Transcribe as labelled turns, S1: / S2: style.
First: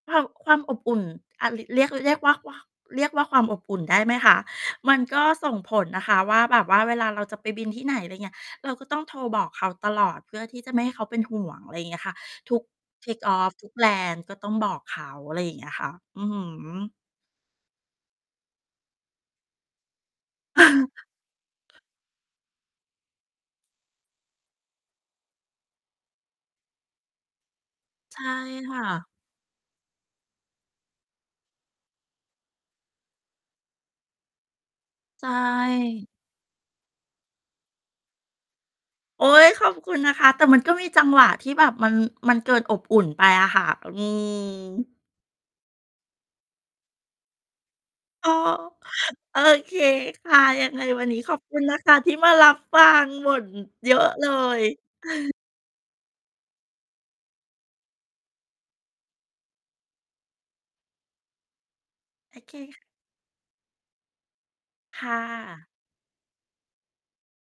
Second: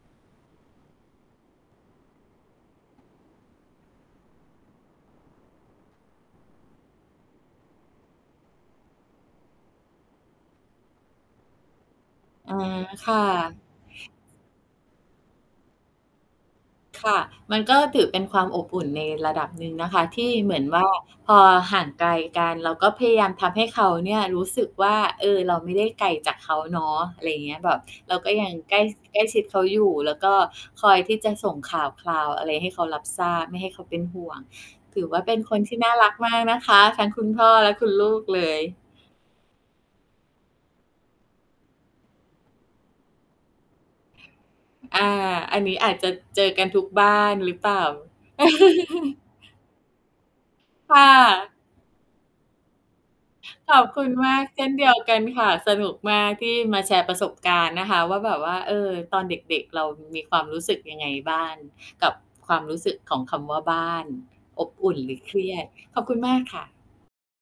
S1: ความ ความอบอุ่น อะ ร เรียก เรียกว่า ว่า เรียกว่าความ อบอุ่นได้ไหมคะ? มันก็ ส่งผลนะคะว่า แบบว่าเวลาเราจะ ไปบินที่ไหน อะไรอย่างเงี้ย เราก็ต้องโทรบอกเขาตลอดเพื่อที่จะไม่ให้เขาเป็นห่วง อะไรอย่างเงี้ยค่ะ
S2: อ
S1: ท
S2: ๋อ
S1: ุก
S2: ค่
S1: Take off
S2: ะ
S1: ทุก Land ก็ต้องบอกเขา อะไรอย่างเงี้ยค่ะ อือฮึ
S2: ค่ะ มันก็ถือเป็นความ อบอุ่นในระดับหนึ่ง นะคะ ที่เหมือน ว่า พอห่างไกลกัน เราก็พยายามทำให้เขาเนี่ยรู้สึกว่า เออ เรา ไม่ได้ ไกลจากเขาเนาะ อะไรอย่างเงี้ย แบบ เรา
S1: ใช่
S2: ก็ยัง
S1: ค
S2: ใกล
S1: ่
S2: ้ ส
S1: ะ
S2: ใกล้ชิดเขาอยู่ แล้วก็ คอยที่จะส่งข่าวคราวอะไรให้เขารับทราบ ไม่ให้เขาเป็นห่วง ถือว่า
S1: ใช
S2: เป็นคนที่น่า
S1: ่
S2: รักมากนะคะ ทั้งคุณพ่อและคุณลูกเลย
S1: โอ๊ย ขอบคุณนะคะ แต่มันก็มีจังหวะที่แบบมัน มันเกินอบอุ่นไปอะค่ะ อือ
S2: อา อันนี้อาจจะเจอกันทุกบ้าน หรือเปล่า?
S1: อ๋อ โอเคค่ะ ยังไง
S2: ค่
S1: วันนี้ขอบ
S2: ะ
S1: คุณนะคะ ที่มารับฟัง บ่น
S2: ขอบ
S1: เยอ
S2: คุ
S1: ะ
S2: ณ
S1: เล
S2: มากเ
S1: ย
S2: ช่นเดียวกันค่ะ สนุกมากที่มาแชร์ประสบการณ์นะคะว่า แบบว่า เอ่อ ตอนเด็ก ๆ เรามีความรู้สึกยังไงบ้างกับ
S1: โอเ
S2: ค
S1: ค
S2: วาม
S1: ค่
S2: รู
S1: ะ
S2: ้สึกของคำว่าบ้าน อบอุ่น
S1: ค
S2: ห
S1: ่
S2: รือเครีย
S1: ะ
S2: ด ขอบคุณมากค่ะ